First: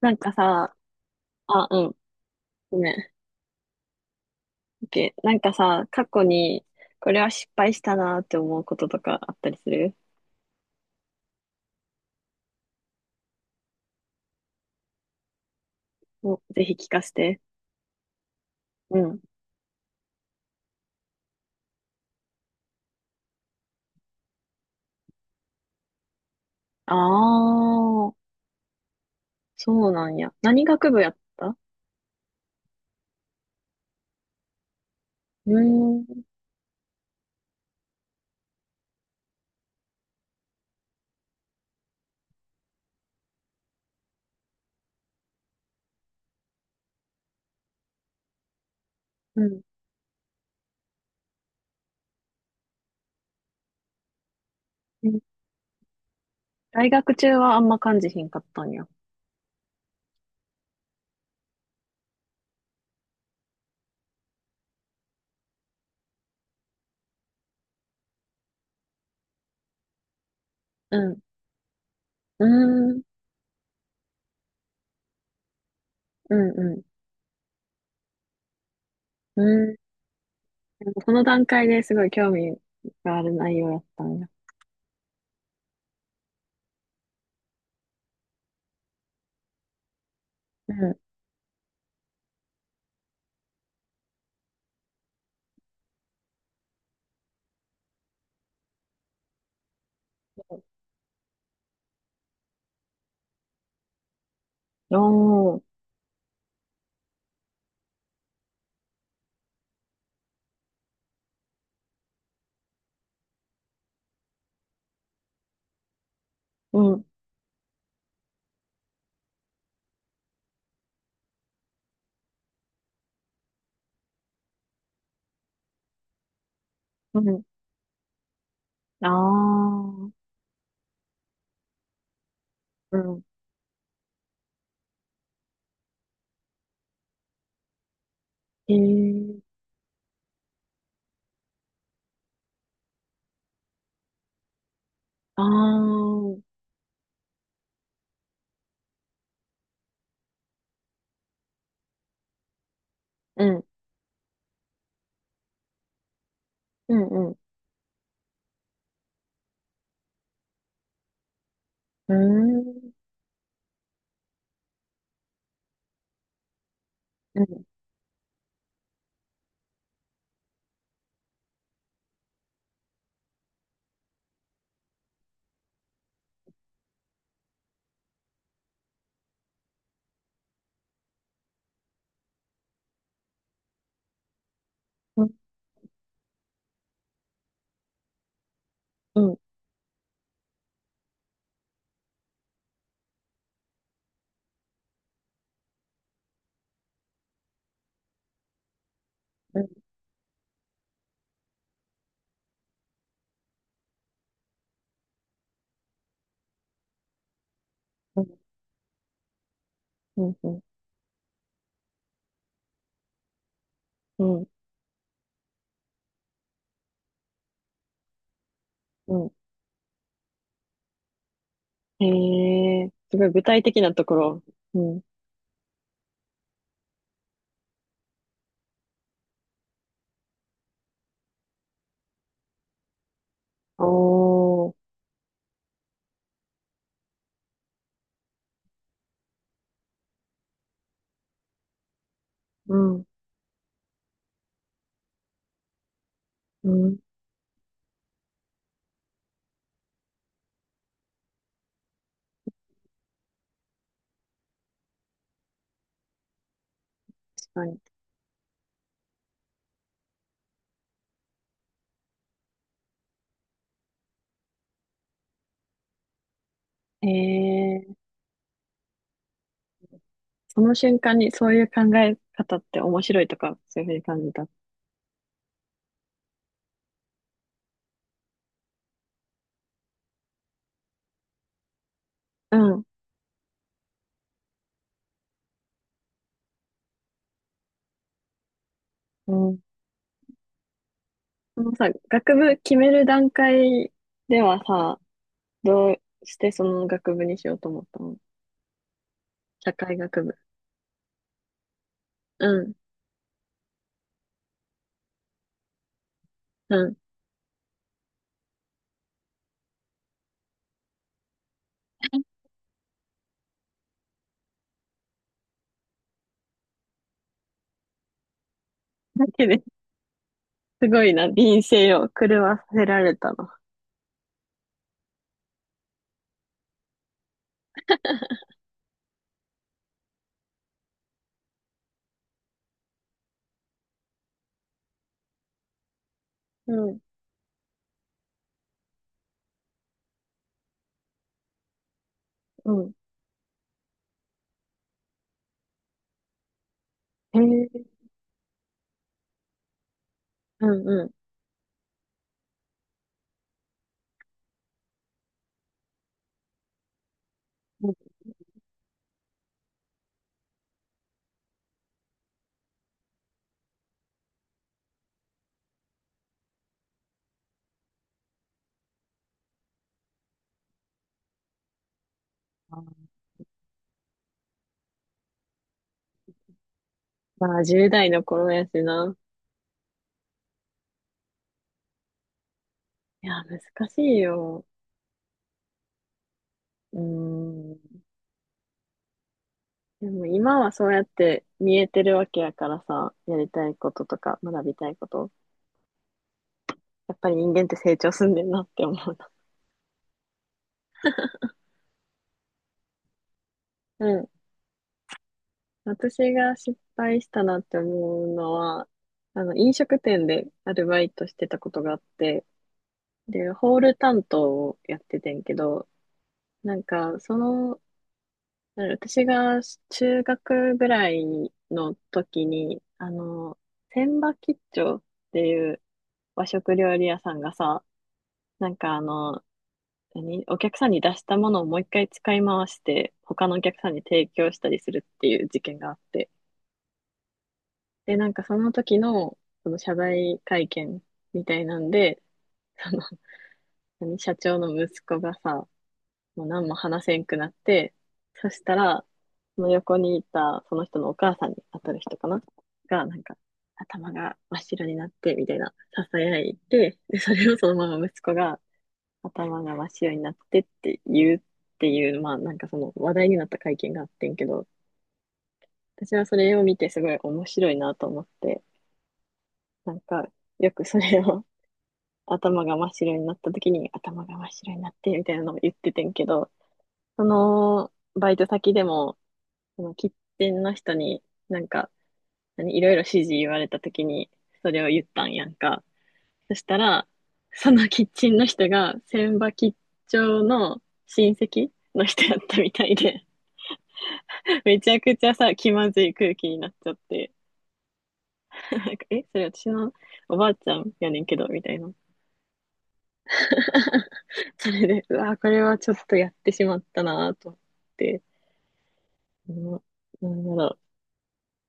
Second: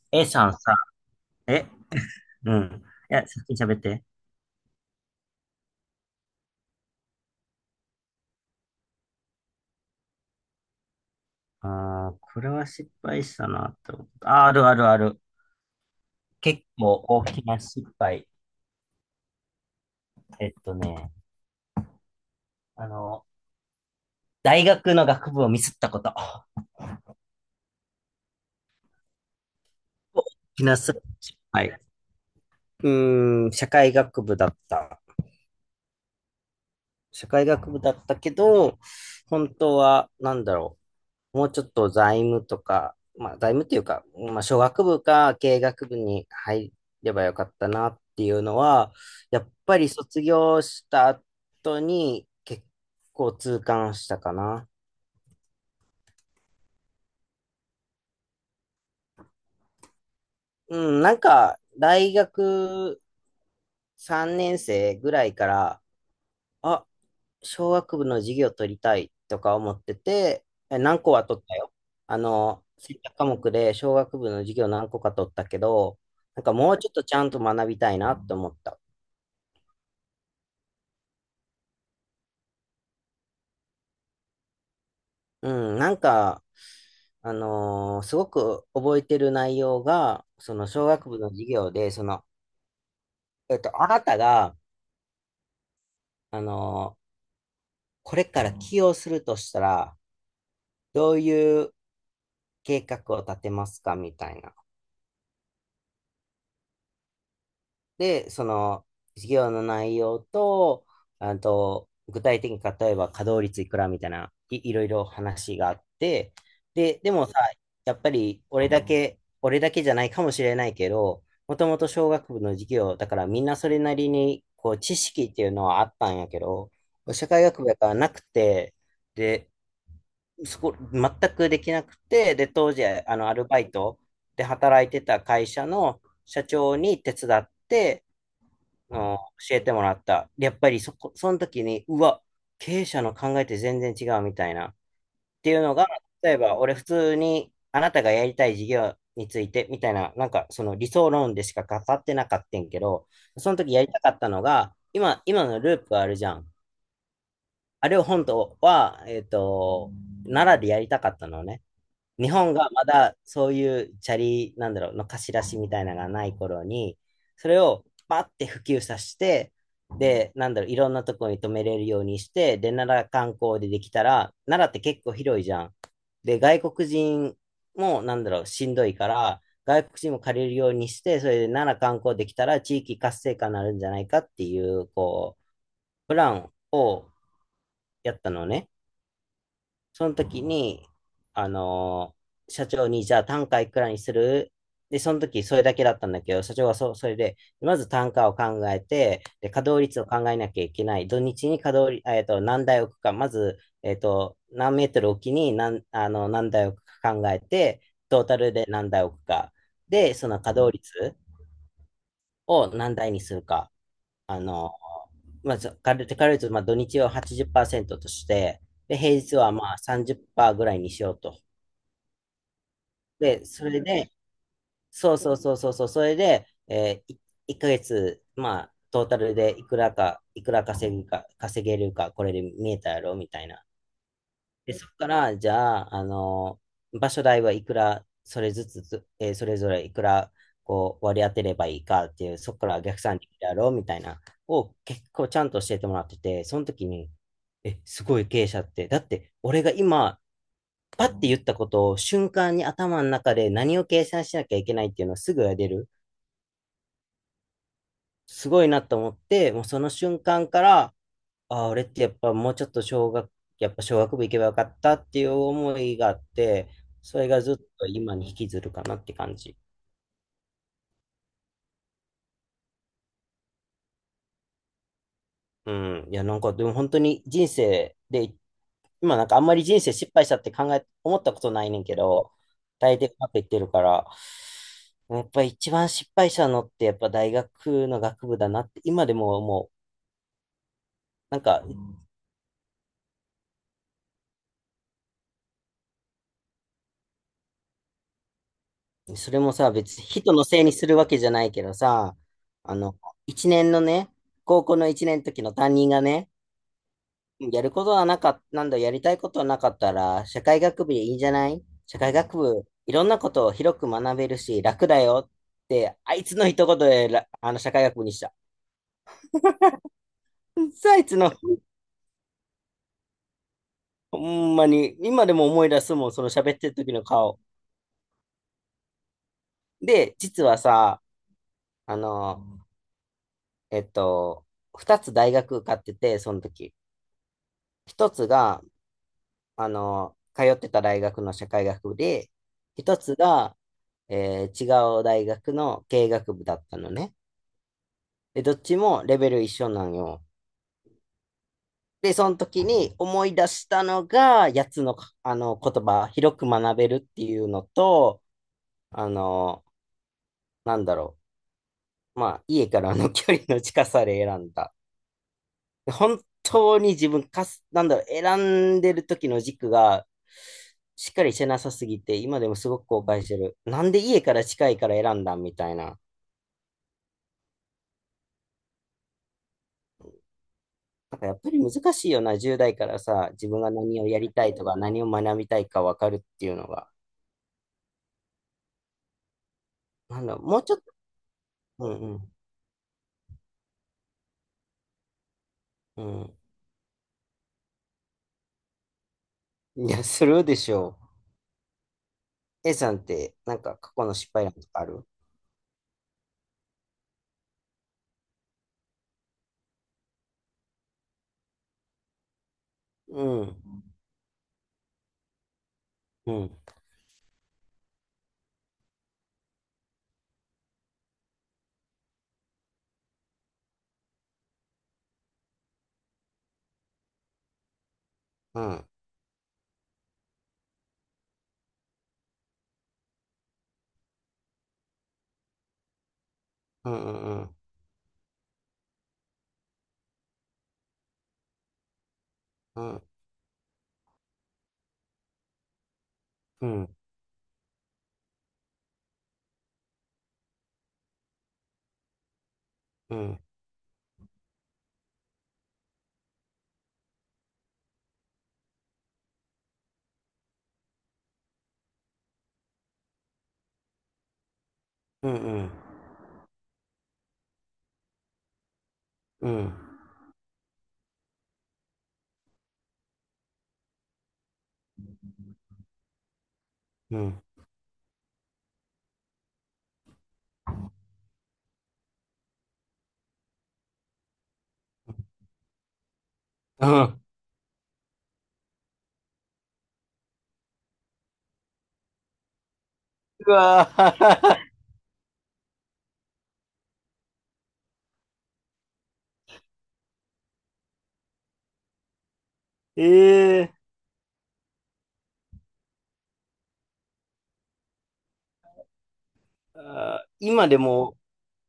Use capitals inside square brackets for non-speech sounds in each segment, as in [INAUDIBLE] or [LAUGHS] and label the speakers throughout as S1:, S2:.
S1: なん
S2: A
S1: か
S2: さんさ、
S1: さ、あ、
S2: え
S1: うん、
S2: う
S1: ご
S2: ん。
S1: め
S2: い
S1: ん。
S2: や、先に喋って。
S1: OK。なんかさ、過去に、これは失敗したなって思うこととかあったりする？
S2: あー、これは失敗したなって思った。あー、あるあるある。
S1: お、
S2: 結
S1: ぜひ聞か
S2: 構
S1: せ
S2: 大
S1: て。
S2: きな失敗。
S1: うん。
S2: えっとね、あの、大学の学部をミスったこと。
S1: ああ、そうなん
S2: 大
S1: や。何
S2: きな
S1: 学部
S2: 失
S1: やった？
S2: 敗。うーん、社会学部だった。
S1: うーん、
S2: 社会学部だったけど、本当は、なんだろう。もうちょっと財務とか、まあ財務っていうか、まあ商学部か経営学部に入ればよかったなっていうのは、や
S1: う
S2: っ
S1: ん。
S2: ぱり卒業した後に結構痛感したかな。
S1: うん。大学中はあんま感じひんかったんや？
S2: うん、なんか大学3年生ぐらいから、あ、小学部の授業取りたいとか思ってて、
S1: う
S2: 何個
S1: ん。
S2: は取ったよ。
S1: うー
S2: 選
S1: ん、
S2: 択科目で小学部の授業何個か取ったけど、
S1: う
S2: なん
S1: ん、
S2: かも
S1: う
S2: うちょっ
S1: ん。
S2: とちゃんと学びたいなって思った。
S1: うーん。でもこの段階ですごい興味がある内容やったんや？
S2: うん、なんか、すごく覚えてる内容が、その
S1: う
S2: 小
S1: ん。
S2: 学部の授業で、その、あなたが、あのーこれから起用するとしたら、どういう計画を立てますかみたいな。
S1: おー、
S2: で、その、授業の内容と、あと、具体的に例えば稼働率いくらみたいな、いろいろ話があって、
S1: う
S2: で、
S1: ん、
S2: でもさ、やっぱり俺だけ、俺だけじゃないかもしれないけど、もともと小学部の授業、だからみんなそれなりに、こう、知識っていうのはあったんやけど、
S1: う
S2: 社
S1: ん。
S2: 会学部やからなくて、で、
S1: ああ、
S2: そこ、全くできなくて、で、当時、
S1: うん。
S2: アルバイトで働いてた会社の社長に手伝って、
S1: へ
S2: の
S1: え。
S2: 教えてもらった。やっぱりそこ、その時に、うわ、経営者の考えって全然違うみたいな。っ
S1: ああ、
S2: ていうのが、例
S1: う
S2: え
S1: ん、
S2: ば俺普通にあなたがやりたい事業についてみたいな、なんかその理想論でしか語ってなかったんけど、
S1: う
S2: その
S1: ん、
S2: 時やりたかったのが、今のループあるじゃん。
S1: うん、
S2: あれを本当は、奈良でやりたかったのね。
S1: う
S2: 日本が
S1: ん、
S2: ま
S1: う
S2: だそういうチャリ、なんだろう、の貸し出しみたいなのがない頃に、
S1: ーん、う
S2: それ
S1: ん、
S2: をバッて普及させて、で、なんだろう、いろんなところに止めれるようにして、で、奈良観光でできたら、奈良って結構広いじゃん。で、外国人も、なんだろう、しんどいから、外国人も借りるようにして、それで奈良観光できたら地域活性化になるんじゃないかっていう、
S1: うん、
S2: こう、プランをやったのね。
S1: うん、
S2: その時に、あのー社長に、じゃあ単価いくらにする？で、その時それだけだったんだけど、社長はそれで、まず単価を考えて、で、
S1: う
S2: 稼
S1: ん、
S2: 働率を考えなきゃいけない。土日に稼働率、何台置くか、まず、何メートル置きに何、あの、何台置くか考えて、
S1: う
S2: トー
S1: ん、
S2: タルで何台置くか。で、
S1: う
S2: その稼
S1: ん、
S2: 働率を何台にするか。
S1: う
S2: あ
S1: ん、
S2: の、まず、ざ軽く、軽く言うと、まあ、土日を80%として、で、平
S1: うん。
S2: 日はまあ30%ぐらいにしようと。
S1: へえ、すごい具
S2: で、
S1: 体
S2: それ
S1: 的なと
S2: で、
S1: ころ。うん。
S2: そうそうそうそうそう、それで、1ヶ月、まあ、トータルでいくらか、いくら稼ぐか、稼げるか、これで見えたやろ、みたいな。
S1: お
S2: で、
S1: ー、
S2: そこから、じゃあ、場所代はいくら、それずつつ、えーそれぞれいくら、こう、割り当てればいいかっていう、そこか
S1: う
S2: ら逆
S1: ん、
S2: 算でやろうみたいな、を結構ちゃんと教えてもらってて、その
S1: う
S2: 時
S1: ん、
S2: に、すごい経営者って、だって、俺が今、パッて言ったことを瞬間に頭の中で何を計算しなきゃいけないっていうのをすぐやれる。
S1: 確かに。
S2: すごいなと思って、もうその瞬間から、ああ、俺ってやっぱもうちょっとやっぱ小学部行けばよかったっていう思いがあって、
S1: へ
S2: それがずっ
S1: え、
S2: と今に引きずるかなって感じ。
S1: その瞬間にそういう考え方って面白いとか、そういうふうに感じた？
S2: うん。いや、なんかでも本当に人生で、今なんかあんまり人生失敗したって思ったことないねんけど、
S1: うん、
S2: 大抵うまくいってるから、やっぱ一番失敗したのってやっぱ大学の学部だなって、今で
S1: う
S2: も
S1: ん。
S2: もう、なん
S1: そ
S2: か
S1: のさ、学部決める段階ではさ、どうしてその学部にしようと思ったの？
S2: それもさ、
S1: 社会
S2: 別に
S1: 学部。
S2: 人のせいにするわけじゃないけどさ、
S1: うん、
S2: あの、一年のね、高校の一年の時の担任がね、
S1: うん。
S2: やりたいことはなかったら、社会学部でいいんじゃない社会学部、いろんなことを広く学べるし、楽だよって、あいつの一言で、らあの、社会学部にした。
S1: だけどす
S2: さあ
S1: ご
S2: い
S1: い
S2: つ
S1: な、
S2: の、
S1: 人生を狂わせられたな。
S2: ほんまに、今でも思い出すもん、その喋ってる時の顔。で、実はさ、あの、えっと、二つ大学受かってて、その時。
S1: うん、
S2: 一つが、通ってた大学の社会学部で、
S1: うん。
S2: 一つが、違う大学の経営学部だったのね。
S1: へえ、
S2: で、どっちもレベル一緒なんよ。
S1: うん、うん。
S2: で、その時に思い出したのが、やつの、あの言葉、広く学べるっていうの
S1: うん。
S2: と、あの、なんだろう。まあ、家からの距離の近さで選んだ。本当に自分かなんだ選んでる時の軸がしっかりしてなさすぎて今でもす
S1: あ
S2: ごく後
S1: ー
S2: 悔してる。なんで家から近いから選んだみたいな。
S1: まあ、10代の頃やしな。
S2: なんかやっぱり難しいよな、十代から
S1: い
S2: さ
S1: や、
S2: 自分が
S1: 難し
S2: 何を
S1: い
S2: やりたい
S1: よ。
S2: とか何を学みたいかわかるっていうのが。
S1: うーん。で
S2: な
S1: も
S2: んだも
S1: 今
S2: う
S1: は
S2: ちょっ
S1: そ
S2: と。
S1: うやって見え
S2: う
S1: てるわ
S2: ん。
S1: けやからさ、やりたいこととか学びたいこと。
S2: うん。
S1: やっぱり人間って成長すんねんなって思うな。
S2: うん、いやするでしょ。 A さんってなんか過
S1: う
S2: 去の
S1: ん。
S2: 失敗ある？
S1: 私が失敗したなって思うのは、飲食店でアルバイトしてたことがあって、
S2: う
S1: で、ホー
S2: ん。
S1: ル担当をやっててんけど、
S2: うん。
S1: なんか、私が中学ぐらいの時に、千葉吉兆っていう和食料理屋さんがさ、
S2: う
S1: なん
S2: ん。
S1: かお客さんに出したものをもう一回使い回して、他のお客さんに提供したりするっていう事件があって。
S2: うん。うん。
S1: で、なんかその時の、その謝罪会見みたいなんで、
S2: う
S1: その、
S2: ん。
S1: 社長の息子がさ、もう
S2: う
S1: 何も
S2: ん。
S1: 話せんくなって、そしたら、その横にいたその人のお母さんに当たる人かなが、
S2: う
S1: なんか、
S2: ん。
S1: 頭が真っ白になって、みたいな、囁いて、で、それをそのまま息子が、頭が真っ白になってって言うっていう、まあ、なんかその話題になった会見があってんけど、
S2: うん。
S1: 私はそれを見てすごい面白いなと思って、
S2: うん。
S1: なんか、よくそれを頭が真っ白になった時に、頭が真っ白になって、みたいなのを言っててんけど、
S2: うん。
S1: バイト先でも、その喫ンの人に、なんか、いろいろ指示言われた時に、それを言ったんやんか。そした
S2: う
S1: ら、
S2: ん。
S1: そのキッチンの人が、千葉吉兆の親戚の人やったみたいで、
S2: うわー。
S1: [LAUGHS] めちゃくちゃさ、気まずい空気になっちゃって、[LAUGHS] なんか、え、それ私のおばあちゃんやねんけど、みたいな。
S2: [LAUGHS] ええ
S1: [LAUGHS] それで、うわ、これはちょっとやってしまったなぁと思って、う
S2: ー。
S1: ん。
S2: あ
S1: な
S2: ー
S1: んだ
S2: 今
S1: ろ
S2: でも、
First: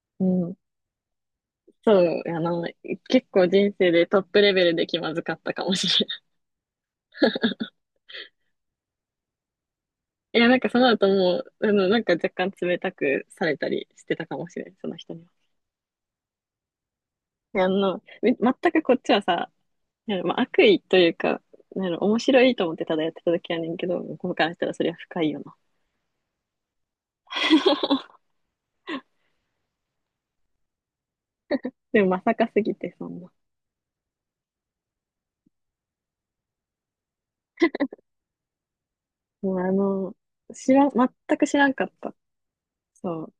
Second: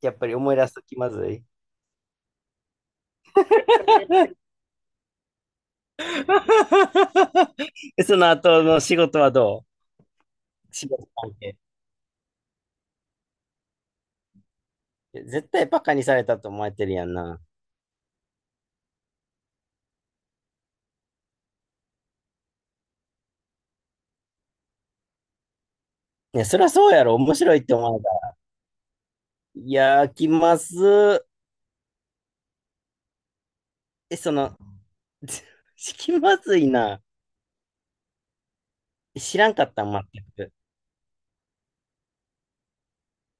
S2: やっぱり
S1: う
S2: 思
S1: ん、
S2: い出すと気まずい。
S1: そう、結構人生でトップレベルで気まずかったかもしれない。
S2: [LAUGHS] その後の仕事はど
S1: [LAUGHS] いや、なんか
S2: う？
S1: そ
S2: 仕
S1: の後
S2: 事関
S1: もう、
S2: 係。
S1: なんか若干冷たくされたりしてたかもしれない、その人には。
S2: 絶対バカにされたと思われてるやんな。
S1: いや全くこっちはさ、いやまあ、悪意というか、面白いと思ってただやってた時やねんけど、向こうからしたらそれは深いよな。
S2: いや、そりゃそうやろ。面白いって思われた。
S1: [LAUGHS]
S2: いやー、気まず
S1: でもまさかすぎて、そんな。
S2: い。え、その、[LAUGHS] 気まずいな。知らん
S1: もう
S2: かったん、全く。
S1: 知らん、全く知らんかった。そう。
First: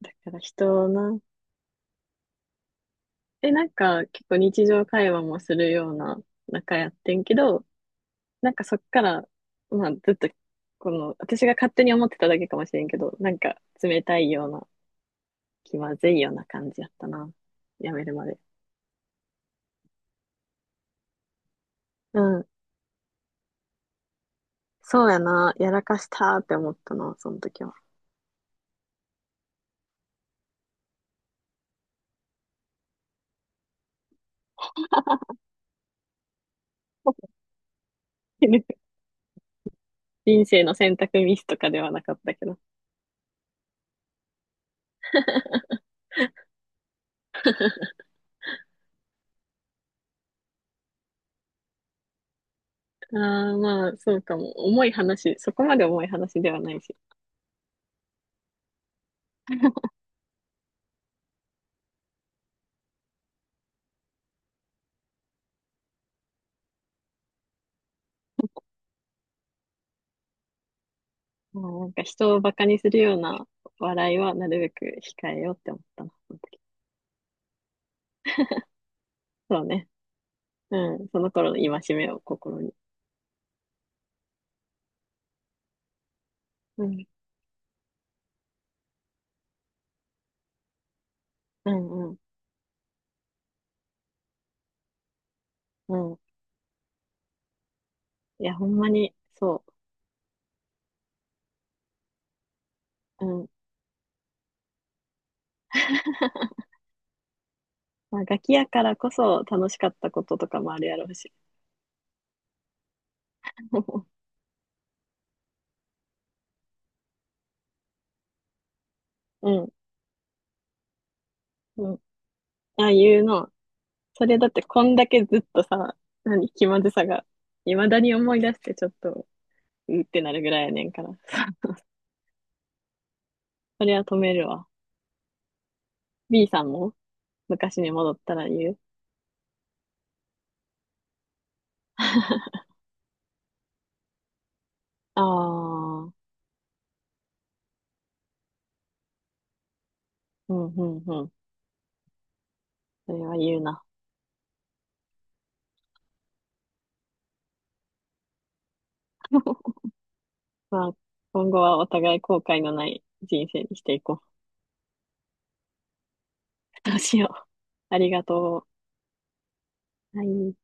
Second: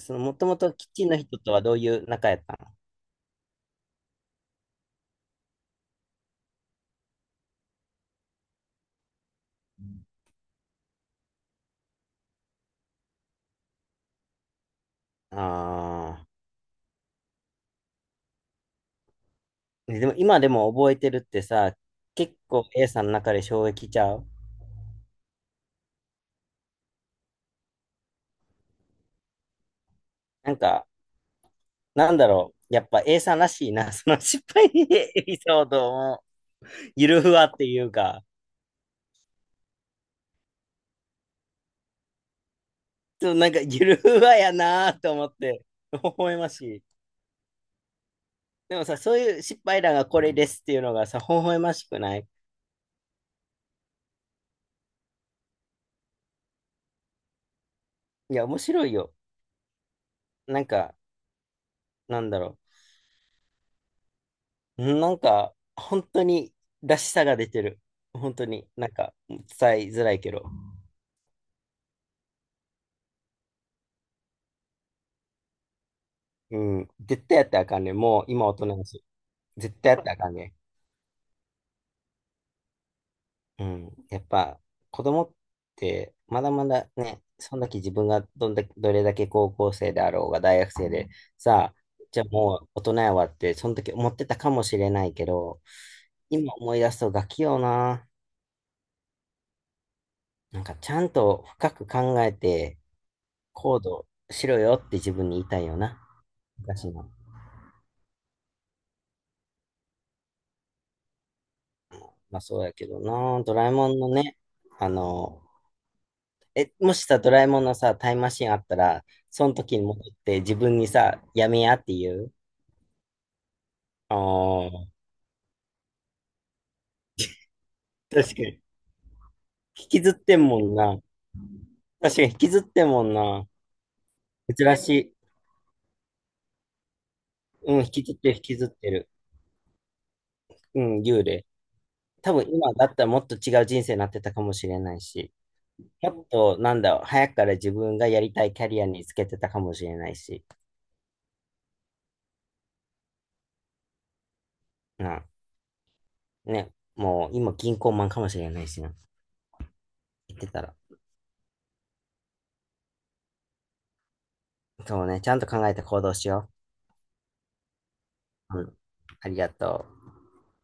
S1: だ
S2: の、
S1: か
S2: も
S1: ら
S2: ともと
S1: 人
S2: キッチンの
S1: な、
S2: 人とはどういう仲やった
S1: え、なんか結構日常会話もするような仲やってんけど、なんかそっから、まあずっと、私が勝手に思ってただけかもしれんけど、なんか冷たいような、気まずい
S2: の？ああ
S1: ような感じやったな。やめるまで。
S2: ー。でも、今でも覚えてるってさ、
S1: う
S2: 結
S1: ん。
S2: 構 A さんの中で衝撃ちゃう？
S1: そうやな。やらかしたーって思ったな、その時は。
S2: なんか、なんだろう。やっぱ A さんらしいな。[LAUGHS] その失敗エピソードも、ゆるふ
S1: [LAUGHS]
S2: わっていうか、
S1: 人生の選択ミスとかではなかったけど。
S2: ちょっとなんかゆるふわやなと思っ
S1: [LAUGHS]
S2: て、微笑ましい。でもさ、そういう失敗談がこれですっていうのがさ、微笑ましくない？
S1: ああ、まあ、そうかも。重い話、そこまで重い話ではないし。
S2: いや、面白いよ。なんか、なんだろう。うんなんか、本当にらしさが出てる。本当に、なんか、伝えづらいけど。
S1: まあ、なんか人をバカにするような笑いはなるべく控えようって思ったな、その時。
S2: うん。絶対やったらあかんねん。もう今大人だし。
S1: そう
S2: 絶
S1: ね。
S2: 対やったらあかんねん。
S1: うん。その頃の戒めを心に。
S2: うん、やっぱ子供ってまだま
S1: う
S2: だ
S1: ん。
S2: ね、その時自分がどんだけ、どれだけ高校生であろうが大学生で、さ
S1: う
S2: あ、
S1: んうん
S2: じゃあもう大人やわって、その時思ってたかもしれないけど、
S1: うん。
S2: 今思い出すとガキよな。
S1: いや、ほんまに、そ
S2: なんかちゃんと深く考えて
S1: う。うん。
S2: 行動しろよって自分に言いたいよな。
S1: [LAUGHS]
S2: 昔の。
S1: まあ、ガキやからこそ楽しかったこととかもあるやろうし。
S2: まあそうやけどな。ドラえもんの
S1: [LAUGHS]
S2: ね、あの、もしさ、ドラえもんのさ、タイムマシンあったら、そ
S1: う
S2: の
S1: ん、
S2: 時に戻って自分にさ、やめやっ
S1: うん。
S2: て言う。
S1: ああいうの。
S2: あ
S1: それだってこ
S2: あ、
S1: んだけずっとさ、気まずさが、未だに
S2: 確
S1: 思い
S2: か
S1: 出し
S2: に。
S1: てちょっと、
S2: 引き
S1: うっ
S2: ずっ
S1: てな
S2: て
S1: る
S2: ん
S1: ぐ
S2: も
S1: らいや
S2: ん
S1: ねん
S2: な。
S1: から。[LAUGHS]
S2: 確かに引きずってんもんな。
S1: それは止めるわ。
S2: 珍しい。
S1: B さんも
S2: う
S1: 昔
S2: ん、
S1: に
S2: 引き
S1: 戻
S2: ずっ
S1: っ
S2: て
S1: た
S2: る、引
S1: ら
S2: きずっ
S1: 言う？
S2: てる。うん、幽霊。多分今だったらもっと違う人生になってたかもしれない
S1: あ
S2: し、
S1: あー、
S2: もっと、なんだろう、早くから自分がやりたいキャリアにつけてたかもしれないし、
S1: うんうんうん。それは言うな。
S2: な、ね、もう今銀行マンかもしれないしな。言ってたら。
S1: まあ、今後はお互い後悔のない人生にしていこ
S2: そうね、ちゃんと考えて行動しよ
S1: う。どうしよう。ありがと
S2: う。うん、
S1: う。
S2: ありがとう。
S1: はい。